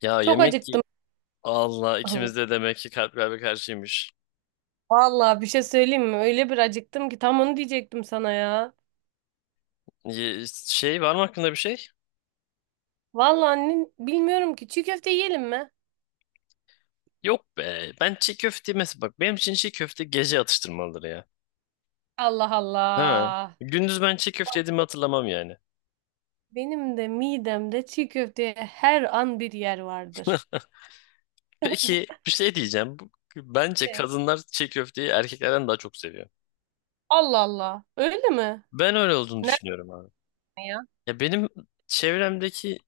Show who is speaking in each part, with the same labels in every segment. Speaker 1: Ya
Speaker 2: Çok
Speaker 1: yemek y-
Speaker 2: acıktım.
Speaker 1: Allah, ikimiz de demek ki kalp kalbe karşıymış.
Speaker 2: Vallahi bir şey söyleyeyim mi? Öyle bir acıktım ki tam onu diyecektim sana ya.
Speaker 1: Şey, var mı aklında bir şey?
Speaker 2: Vallahi annen bilmiyorum ki çiğ köfte yiyelim mi?
Speaker 1: Yok be. Ben çiğ köfte, mesela bak, benim için çiğ köfte gece atıştırmalıdır ya.
Speaker 2: Allah
Speaker 1: Ha.
Speaker 2: Allah.
Speaker 1: Gündüz ben çiğ köfte yediğimi hatırlamam yani.
Speaker 2: Benim de midemde çiğ köfteye her an bir yer vardır.
Speaker 1: Peki bir şey diyeceğim. Bence
Speaker 2: E?
Speaker 1: kadınlar çiğ köfteyi erkeklerden daha çok seviyor.
Speaker 2: Allah Allah. Öyle mi?
Speaker 1: Ben öyle olduğunu
Speaker 2: Nerede
Speaker 1: düşünüyorum abi.
Speaker 2: ya?
Speaker 1: Ya benim çevremdeki,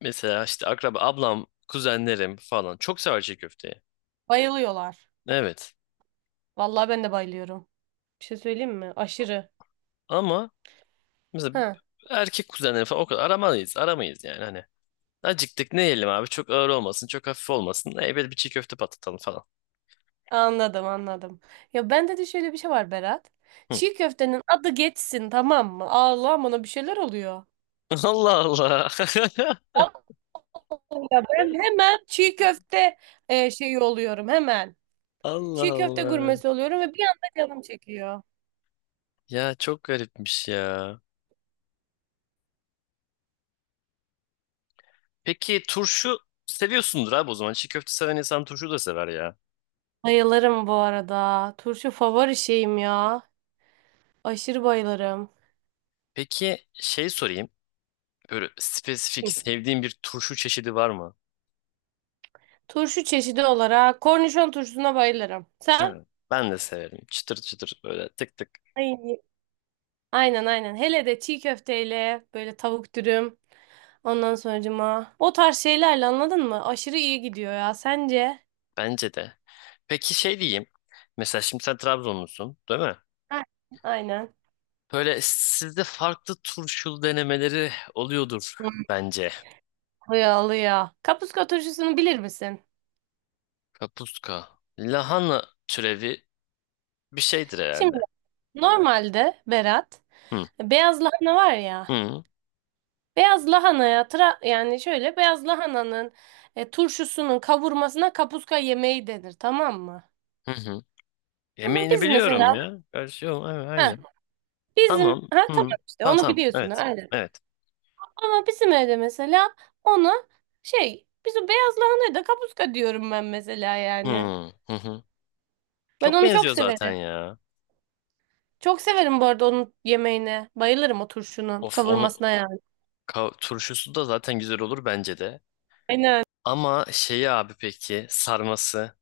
Speaker 1: mesela işte akraba ablam, kuzenlerim falan çok sever çiğ köfteyi.
Speaker 2: Bayılıyorlar.
Speaker 1: Evet.
Speaker 2: Vallahi ben de bayılıyorum. Bir şey söyleyeyim mi? Aşırı.
Speaker 1: Ama mesela
Speaker 2: Ha.
Speaker 1: erkek kuzenleri falan o kadar aramayız, aramayız yani hani. Acıktık, ne yiyelim abi? Çok ağır olmasın, çok hafif olmasın. Böyle bir çiğ köfte patlatalım falan.
Speaker 2: Anladım anladım. Ya bende de şöyle bir şey var Berat.
Speaker 1: Hı.
Speaker 2: Çiğ köftenin adı geçsin tamam mı? Allah bana bir şeyler oluyor.
Speaker 1: Allah Allah.
Speaker 2: Ya ben hemen çiğ köfte şeyi oluyorum hemen.
Speaker 1: Allah
Speaker 2: Çiğ köfte
Speaker 1: Allah.
Speaker 2: gurmesi oluyorum ve bir anda canım çekiyor.
Speaker 1: Ya çok garipmiş ya. Peki turşu seviyorsundur abi o zaman. Çiğ köfte seven insan turşu da sever ya.
Speaker 2: Bayılırım bu arada. Turşu favori şeyim ya. Aşırı bayılırım.
Speaker 1: Peki şey sorayım. Böyle spesifik sevdiğin bir turşu çeşidi var mı?
Speaker 2: Turşu çeşidi olarak kornişon turşusuna bayılırım. Sen?
Speaker 1: Hı. Ben de severim. Çıtır çıtır böyle, tık tık.
Speaker 2: Ay. Aynen aynen. Hele de çiğ köfteyle böyle tavuk dürüm. Ondan sonracıma o tarz şeylerle anladın mı? Aşırı iyi gidiyor ya. Sence?
Speaker 1: Bence de. Peki şey diyeyim. Mesela şimdi sen Trabzonlusun, değil mi?
Speaker 2: Ha. Aynen.
Speaker 1: Böyle sizde farklı turşulu denemeleri oluyordur bence.
Speaker 2: Alıyor alıyor. Kapuska turşusunu bilir misin?
Speaker 1: Kapuska. Lahana türevi bir şeydir
Speaker 2: Şimdi.
Speaker 1: herhalde.
Speaker 2: Normalde Berat,
Speaker 1: Hı.
Speaker 2: beyaz lahana var ya.
Speaker 1: Hı.
Speaker 2: Beyaz lahanaya yani şöyle beyaz lahananın turşusunun kavurmasına kapuska yemeği denir tamam mı?
Speaker 1: Hı hı.
Speaker 2: Ama
Speaker 1: Yemeğini
Speaker 2: biz
Speaker 1: biliyorum
Speaker 2: mesela
Speaker 1: ya. Gerçi yok. Evet,
Speaker 2: ha
Speaker 1: aynen.
Speaker 2: bizim
Speaker 1: Tamam.
Speaker 2: ha
Speaker 1: Hı.
Speaker 2: tamam işte
Speaker 1: Tamam
Speaker 2: onu
Speaker 1: tamam.
Speaker 2: biliyorsun
Speaker 1: Evet.
Speaker 2: aynen.
Speaker 1: Evet.
Speaker 2: Ama bizim evde mesela ona şey biz o beyaz lahanaya da kapuska diyorum ben mesela
Speaker 1: Hı.
Speaker 2: yani.
Speaker 1: Hı hı.
Speaker 2: Ben
Speaker 1: Çok
Speaker 2: onu çok
Speaker 1: benziyor zaten
Speaker 2: severim.
Speaker 1: ya.
Speaker 2: Çok severim bu arada onun yemeğine. Bayılırım o turşunun
Speaker 1: Of, onun
Speaker 2: kavurmasına yani.
Speaker 1: turşusu da zaten güzel olur bence de.
Speaker 2: Aynen.
Speaker 1: Ama şeyi abi, peki sarması.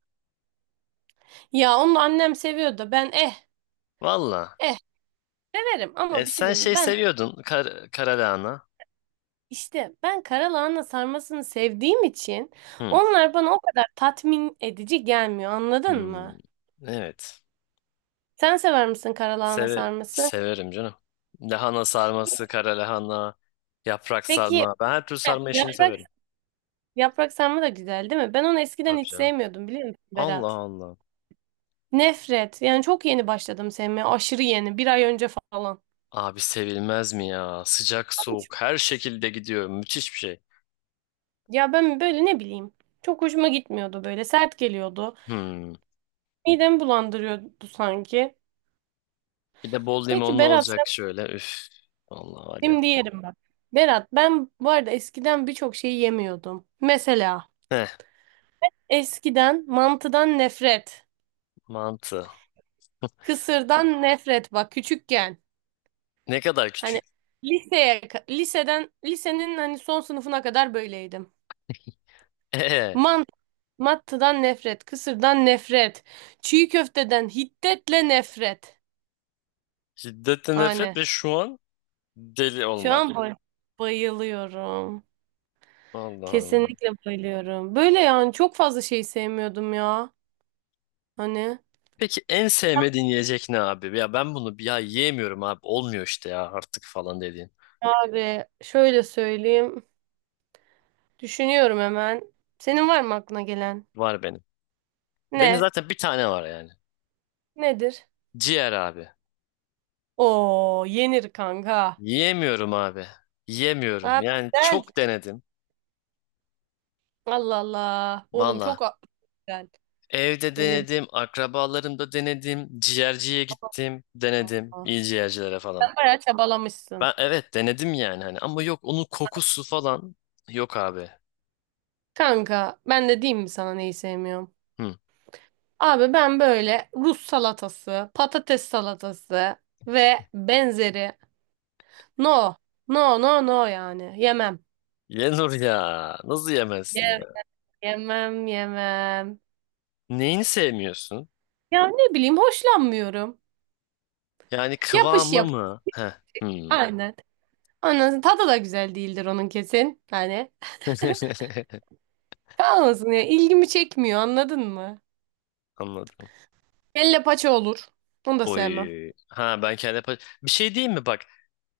Speaker 2: Ya onu annem seviyor da ben
Speaker 1: Valla.
Speaker 2: eh severim ama bir şey
Speaker 1: Sen
Speaker 2: diyeyim mi?
Speaker 1: şey
Speaker 2: Ben
Speaker 1: seviyordun, kara.
Speaker 2: işte ben karalahana sarmasını sevdiğim için
Speaker 1: Hı.
Speaker 2: onlar bana o kadar tatmin edici gelmiyor anladın mı?
Speaker 1: Hmm. Evet.
Speaker 2: Sen sever misin karalahana
Speaker 1: Seve
Speaker 2: sarması?
Speaker 1: severim canım. Lahana sarması, kara lahana, yaprak
Speaker 2: Peki
Speaker 1: sarma. Ben her türlü sarma işini
Speaker 2: yaprak
Speaker 1: severim.
Speaker 2: sarma da güzel değil mi? Ben onu eskiden
Speaker 1: Tabii
Speaker 2: hiç
Speaker 1: canım.
Speaker 2: sevmiyordum biliyor musun
Speaker 1: Allah
Speaker 2: Berat?
Speaker 1: Allah.
Speaker 2: Nefret. Yani çok yeni başladım sevmeye. Aşırı yeni. Bir ay önce falan.
Speaker 1: Abi sevilmez mi ya? Sıcak soğuk her şekilde gidiyor. Müthiş bir şey.
Speaker 2: Ya ben böyle ne bileyim. Çok hoşuma gitmiyordu böyle. Sert geliyordu.
Speaker 1: Hmm.
Speaker 2: Midemi bulandırıyordu sanki.
Speaker 1: Bir de bol
Speaker 2: Peki
Speaker 1: limonlu
Speaker 2: Berat,
Speaker 1: olacak şöyle. Üf. Allah var ya.
Speaker 2: şimdi yerim bak. Berat ben bu arada eskiden birçok şeyi yemiyordum. Mesela
Speaker 1: Heh,
Speaker 2: eskiden mantıdan nefret,
Speaker 1: mantı.
Speaker 2: kısırdan nefret bak küçükken.
Speaker 1: Ne kadar
Speaker 2: Hani
Speaker 1: küçük.
Speaker 2: liseye lisenin hani son sınıfına kadar böyleydim.
Speaker 1: Ee,
Speaker 2: Mantı, mantıdan nefret, kısırdan nefret, çiğ köfteden hiddetle nefret.
Speaker 1: Şiddetten nefret
Speaker 2: Hani
Speaker 1: ve şu an deli
Speaker 2: şu
Speaker 1: olma.
Speaker 2: an bayılıyorum.
Speaker 1: Allah Allah.
Speaker 2: Kesinlikle bayılıyorum. Böyle yani çok fazla şey sevmiyordum ya. Hani
Speaker 1: Peki en sevmediğin yiyecek ne abi? Ya ben bunu bir ya yiyemiyorum abi. Olmuyor işte ya, artık falan dediğin.
Speaker 2: abi şöyle söyleyeyim. Düşünüyorum hemen. Senin var mı aklına gelen?
Speaker 1: Var benim. Benim
Speaker 2: Ne?
Speaker 1: zaten bir tane var yani.
Speaker 2: Nedir?
Speaker 1: Ciğer abi.
Speaker 2: Oo yenir kanka.
Speaker 1: Yiyemiyorum abi. Yiyemiyorum.
Speaker 2: Abi
Speaker 1: Yani
Speaker 2: güzel.
Speaker 1: çok denedim.
Speaker 2: Allah Allah. Oğlum
Speaker 1: Valla.
Speaker 2: güzel.
Speaker 1: Evde
Speaker 2: Böyle bir...
Speaker 1: denedim. Akrabalarımda denedim. Ciğerciye gittim. Denedim.
Speaker 2: Aa,
Speaker 1: İyi ciğercilere falan.
Speaker 2: sen bayağı çabalamışsın.
Speaker 1: Ben evet denedim yani hani. Ama yok, onun kokusu falan. Yok abi.
Speaker 2: Kanka ben de diyeyim mi sana neyi sevmiyorum?
Speaker 1: Hı.
Speaker 2: Abi ben böyle Rus salatası, patates salatası ve benzeri. No. No no no yani. Yemem.
Speaker 1: Yenur ya. Nasıl yemezsin ya?
Speaker 2: Yemem yemem yemem.
Speaker 1: Neyini sevmiyorsun?
Speaker 2: Ya ne bileyim hoşlanmıyorum.
Speaker 1: Yani
Speaker 2: Yapış
Speaker 1: kıvamı
Speaker 2: yap.
Speaker 1: mı? Heh. Hmm.
Speaker 2: Aynen. Onun tadı da güzel değildir onun kesin. Hani kalmasın ya ilgimi çekmiyor anladın mı?
Speaker 1: Anladım.
Speaker 2: Kelle paça olur. Bunu da sevmem.
Speaker 1: Oy. Ha, ben kendi bir şey diyeyim mi bak?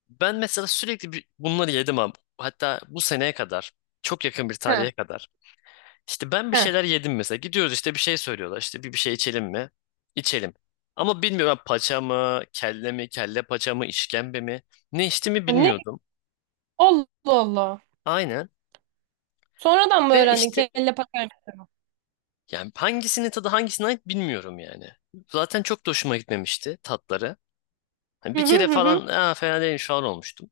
Speaker 1: Ben mesela sürekli bunları yedim abi. Hatta bu seneye kadar, çok yakın bir
Speaker 2: Ha
Speaker 1: tarihe kadar. İşte ben bir
Speaker 2: ha.
Speaker 1: şeyler yedim mesela. Gidiyoruz, işte bir şey söylüyorlar. İşte bir şey içelim mi? İçelim. Ama bilmiyorum, ben paça mı, kelle mi, kelle paça mı, işkembe mi? Ne içtiğimi
Speaker 2: Ne?
Speaker 1: bilmiyordum.
Speaker 2: Allah Allah.
Speaker 1: Aynen.
Speaker 2: Sonradan mı
Speaker 1: Ve
Speaker 2: öğrendin
Speaker 1: işte
Speaker 2: kelle paçayı?
Speaker 1: yani hangisinin tadı hangisine ait bilmiyorum yani. Zaten çok da hoşuma gitmemişti tatları. Hani
Speaker 2: Hı
Speaker 1: bir
Speaker 2: hı
Speaker 1: kere
Speaker 2: hı hı.
Speaker 1: falan "Aa, fena değilmiş" falan olmuştum.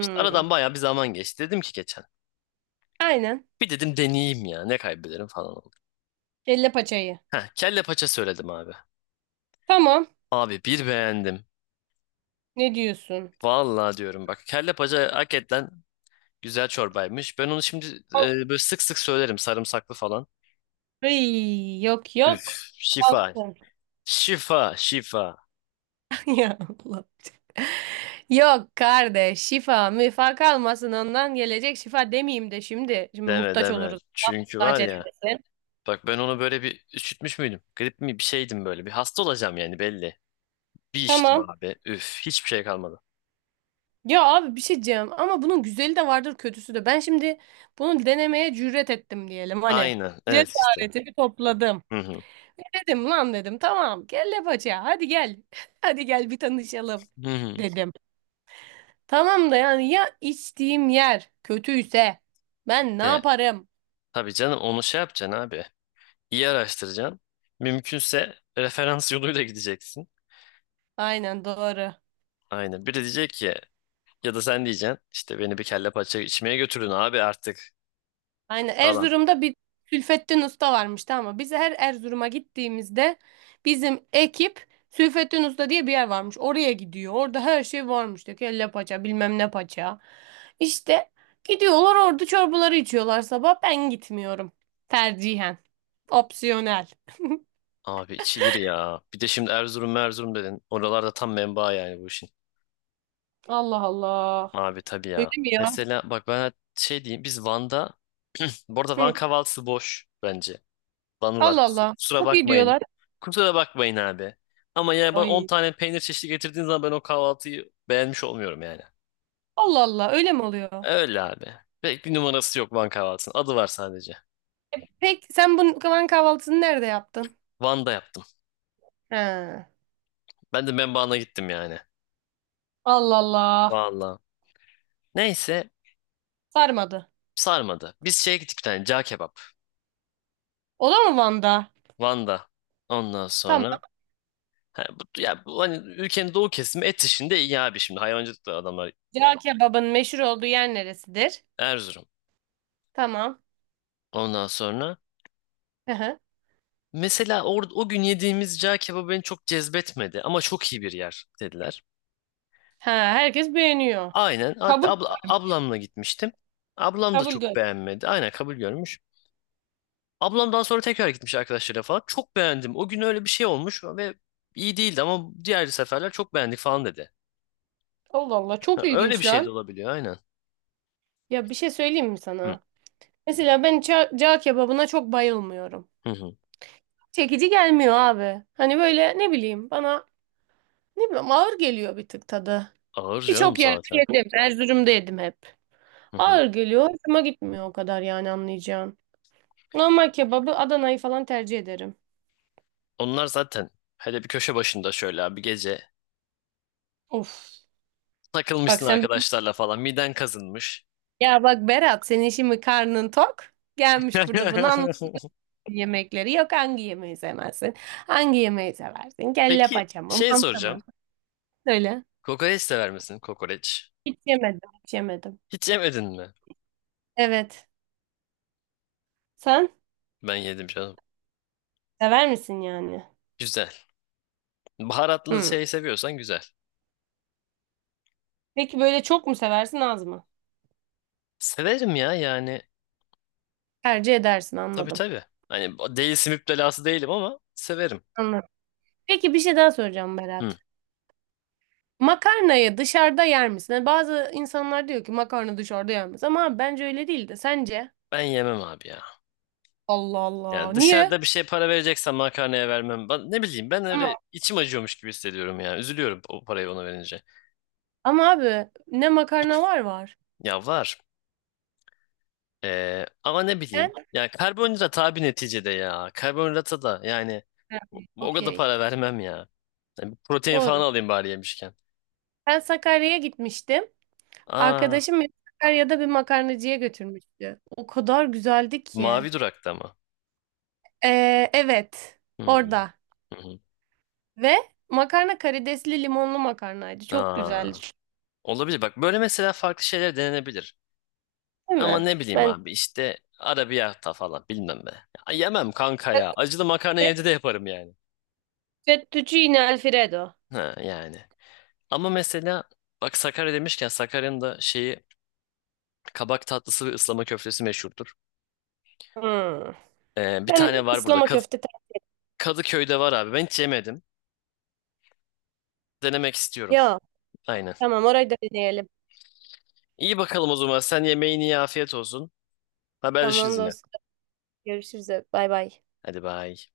Speaker 1: İşte aradan bayağı bir zaman geçti. Dedim ki geçen.
Speaker 2: Aynen.
Speaker 1: Bir dedim deneyeyim ya, ne kaybederim falan oldu.
Speaker 2: Kelle paçayı.
Speaker 1: Heh, kelle paça söyledim abi.
Speaker 2: Tamam.
Speaker 1: Abi bir beğendim.
Speaker 2: Ne diyorsun?
Speaker 1: Vallahi diyorum bak, kelle paça hakikaten güzel çorbaymış. Ben onu şimdi böyle sık sık söylerim, sarımsaklı falan.
Speaker 2: Ay, yok yok.
Speaker 1: Üf, şifa.
Speaker 2: Kalsın.
Speaker 1: Şifa şifa.
Speaker 2: Ya Allah. Yok kardeş şifa müfa kalmasın ondan gelecek şifa demeyeyim de şimdi. Şimdi
Speaker 1: Deme
Speaker 2: muhtaç
Speaker 1: deme.
Speaker 2: oluruz.
Speaker 1: Çünkü
Speaker 2: Muhtaç
Speaker 1: var ya,
Speaker 2: etmesin.
Speaker 1: bak ben onu böyle bir üşütmüş müydüm? Grip mi bir şeydim, böyle bir hasta olacağım yani belli. Bir içtim
Speaker 2: Tamam.
Speaker 1: abi. Üf, hiçbir şey kalmadı.
Speaker 2: Ya abi bir şey diyeceğim ama bunun güzeli de vardır kötüsü de. Ben şimdi bunu denemeye cüret ettim diyelim hani.
Speaker 1: Aynen evet, işte.
Speaker 2: Cesaretimi topladım.
Speaker 1: Hı hı.
Speaker 2: Dedim lan dedim tamam kelle paça hadi gel. Hadi gel bir tanışalım
Speaker 1: Hı hı.
Speaker 2: dedim. Tamam da yani ya içtiğim yer kötüyse ben ne
Speaker 1: De,
Speaker 2: yaparım?
Speaker 1: tabii canım, onu şey yapacaksın abi. İyi araştıracaksın. Mümkünse referans yoluyla gideceksin.
Speaker 2: Aynen doğru.
Speaker 1: Aynen. Biri diyecek ki, ya da sen diyeceksin, işte beni bir kelle paça içmeye götürün abi artık
Speaker 2: Aynen
Speaker 1: falan.
Speaker 2: Erzurum'da bir Sülfettin Usta varmış tamam mı? Biz her Erzurum'a gittiğimizde bizim ekip Sülfettin Usta diye bir yer varmış. Oraya gidiyor. Orada her şey varmış. İşte kelle paça bilmem ne paça. İşte gidiyorlar orada çorbaları içiyorlar sabah. Ben gitmiyorum. Tercihen. Opsiyonel.
Speaker 1: Abi içilir ya. Bir de şimdi Erzurum Erzurum dedin. Oralarda tam menba yani bu işin.
Speaker 2: Allah Allah.
Speaker 1: Abi tabii
Speaker 2: Öyle
Speaker 1: ya.
Speaker 2: mi ya?
Speaker 1: Mesela bak, ben şey diyeyim, biz Van'da, bu arada
Speaker 2: Hı.
Speaker 1: Van kahvaltısı boş bence. Banılar.
Speaker 2: Allah Allah.
Speaker 1: Kusura
Speaker 2: Bu
Speaker 1: bakmayın.
Speaker 2: gidiyorlar.
Speaker 1: Kusura bakmayın abi. Ama yani bana 10
Speaker 2: Ay.
Speaker 1: tane peynir çeşidi getirdiğin zaman ben o kahvaltıyı beğenmiş olmuyorum yani.
Speaker 2: Allah Allah. Öyle mi oluyor?
Speaker 1: Öyle abi. Pek bir numarası yok Van kahvaltısının. Adı var sadece.
Speaker 2: Peki sen bunun Kavan kahvaltısını nerede yaptın?
Speaker 1: Van'da yaptım.
Speaker 2: He.
Speaker 1: Ben de Membağına gittim yani.
Speaker 2: Allah Allah.
Speaker 1: Vallahi. Neyse,
Speaker 2: Sarmadı.
Speaker 1: sarmadı. Biz şeye gittik, bir tane cağ kebap.
Speaker 2: O da mı Van'da?
Speaker 1: Van'da. Ondan
Speaker 2: Tamam.
Speaker 1: sonra ha, bu, ya bu, hani ülkenin doğu kesimi et işinde iyi abi, şimdi hayvancılık da adamlar.
Speaker 2: Cağ kebabın meşhur olduğu yer neresidir?
Speaker 1: Erzurum.
Speaker 2: Tamam.
Speaker 1: Ondan sonra,
Speaker 2: Hı hı.
Speaker 1: mesela o gün yediğimiz cağ kebabı beni çok cezbetmedi ama çok iyi bir yer dediler.
Speaker 2: Ha, herkes beğeniyor.
Speaker 1: Aynen. Hatta
Speaker 2: Kabul,
Speaker 1: abla, ablamla gitmiştim. Ablam da
Speaker 2: kabul
Speaker 1: çok
Speaker 2: gör.
Speaker 1: beğenmedi. Aynen, kabul görmüş. Ablam daha sonra tekrar gitmiş arkadaşlarıyla falan. Çok beğendim. O gün öyle bir şey olmuş ve iyi değildi ama diğer seferler çok beğendik falan dedi.
Speaker 2: Allah Allah çok
Speaker 1: Ha, öyle bir
Speaker 2: ilginç
Speaker 1: şey de
Speaker 2: lan.
Speaker 1: olabiliyor aynen.
Speaker 2: Ya bir şey söyleyeyim mi
Speaker 1: Hı,
Speaker 2: sana? Mesela ben cağ kebabına çok bayılmıyorum.
Speaker 1: hı, hı.
Speaker 2: Çekici gelmiyor abi. Hani böyle ne bileyim bana ne bileyim ağır geliyor bir tık tadı.
Speaker 1: Ağır canım
Speaker 2: Birçok yerde
Speaker 1: zaten.
Speaker 2: yedim. Erzurum'da yedim hep.
Speaker 1: Hı, hı.
Speaker 2: Ağır geliyor. Hoşuma gitmiyor o kadar yani anlayacağın. Normal kebabı Adana'yı falan tercih ederim.
Speaker 1: Onlar zaten hele bir köşe başında şöyle bir gece
Speaker 2: Of. Bak
Speaker 1: takılmışsın
Speaker 2: sen.
Speaker 1: arkadaşlarla falan, miden kazınmış.
Speaker 2: Ya bak Berat senin şimdi karnın tok. Gelmiş burada bunu anlatıyor yemekleri. Yok hangi yemeği sevmezsin? Hangi yemeği seversin? Kelle
Speaker 1: Peki
Speaker 2: paça mı?
Speaker 1: şey
Speaker 2: Manta mı?
Speaker 1: soracağım.
Speaker 2: Söyle.
Speaker 1: Kokoreç sever misin? Kokoreç.
Speaker 2: Hiç yemedim. Hiç yemedim.
Speaker 1: Hiç yemedin mi?
Speaker 2: Evet. Sen
Speaker 1: Ben yedim canım.
Speaker 2: sever misin yani?
Speaker 1: Güzel. Baharatlı
Speaker 2: Hmm.
Speaker 1: şey seviyorsan güzel.
Speaker 2: Peki böyle çok mu seversin az mı?
Speaker 1: Severim ya yani.
Speaker 2: Tercih edersin
Speaker 1: Tabii
Speaker 2: anladım.
Speaker 1: tabii. Hani değilsin, müptelası değilim ama severim.
Speaker 2: Anladım. Peki bir şey daha soracağım Berat.
Speaker 1: Hı.
Speaker 2: Makarnayı dışarıda yer misin? Hani bazı insanlar diyor ki makarna dışarıda yenmez. Ama abi, bence öyle değil de sence?
Speaker 1: Ben yemem abi ya.
Speaker 2: Allah Allah.
Speaker 1: Yani
Speaker 2: Niye?
Speaker 1: dışarıda bir şey para vereceksen makarnaya vermem. Ben, ne bileyim, ben öyle içim acıyormuş gibi hissediyorum ya. Üzülüyorum o parayı ona verince.
Speaker 2: Ama abi ne makarna var var.
Speaker 1: Ya var. Ama ne bileyim.
Speaker 2: Ben
Speaker 1: Yani karbonhidrat abi neticede ya. Karbonhidrata da yani o kadar
Speaker 2: okey.
Speaker 1: para vermem ya. Yani bir protein falan
Speaker 2: Doğru.
Speaker 1: alayım bari yemişken.
Speaker 2: Ben Sakarya'ya gitmiştim.
Speaker 1: Aa,
Speaker 2: Arkadaşım beni Sakarya'da bir makarnacıya götürmüştü. O kadar güzeldi ki.
Speaker 1: mavi durakta mı?
Speaker 2: Evet.
Speaker 1: Hmm,
Speaker 2: Orada.
Speaker 1: hı hı.
Speaker 2: Ve makarna karidesli limonlu makarnaydı. Çok
Speaker 1: Aa,
Speaker 2: güzeldi.
Speaker 1: olabilir. Bak böyle mesela farklı şeyler denenebilir.
Speaker 2: Değil
Speaker 1: Ama
Speaker 2: mi?
Speaker 1: ne bileyim
Speaker 2: Ben
Speaker 1: abi, işte arabiyata falan bilmem be. Ya, yemem kanka ya. Acılı makarna evde de yaparım yani.
Speaker 2: fettuccine Alfredo.
Speaker 1: Ha, yani. Ama mesela bak, Sakarya demişken Sakarya'nın da şeyi kabak tatlısı ve ıslama köftesi meşhurdur.
Speaker 2: Hmm.
Speaker 1: Bir
Speaker 2: Ben
Speaker 1: tane var burada.
Speaker 2: ıslama köfte.
Speaker 1: Kadıköy'de var abi. Ben hiç yemedim. Denemek istiyorum.
Speaker 2: Ya
Speaker 1: Aynen.
Speaker 2: tamam orayı da deneyelim.
Speaker 1: İyi bakalım o zaman. Sen yemeğini ye. Afiyet olsun. Haberleşiriz
Speaker 2: Tamam
Speaker 1: yine.
Speaker 2: dostum. Görüşürüz. Bay bay.
Speaker 1: Hadi bay.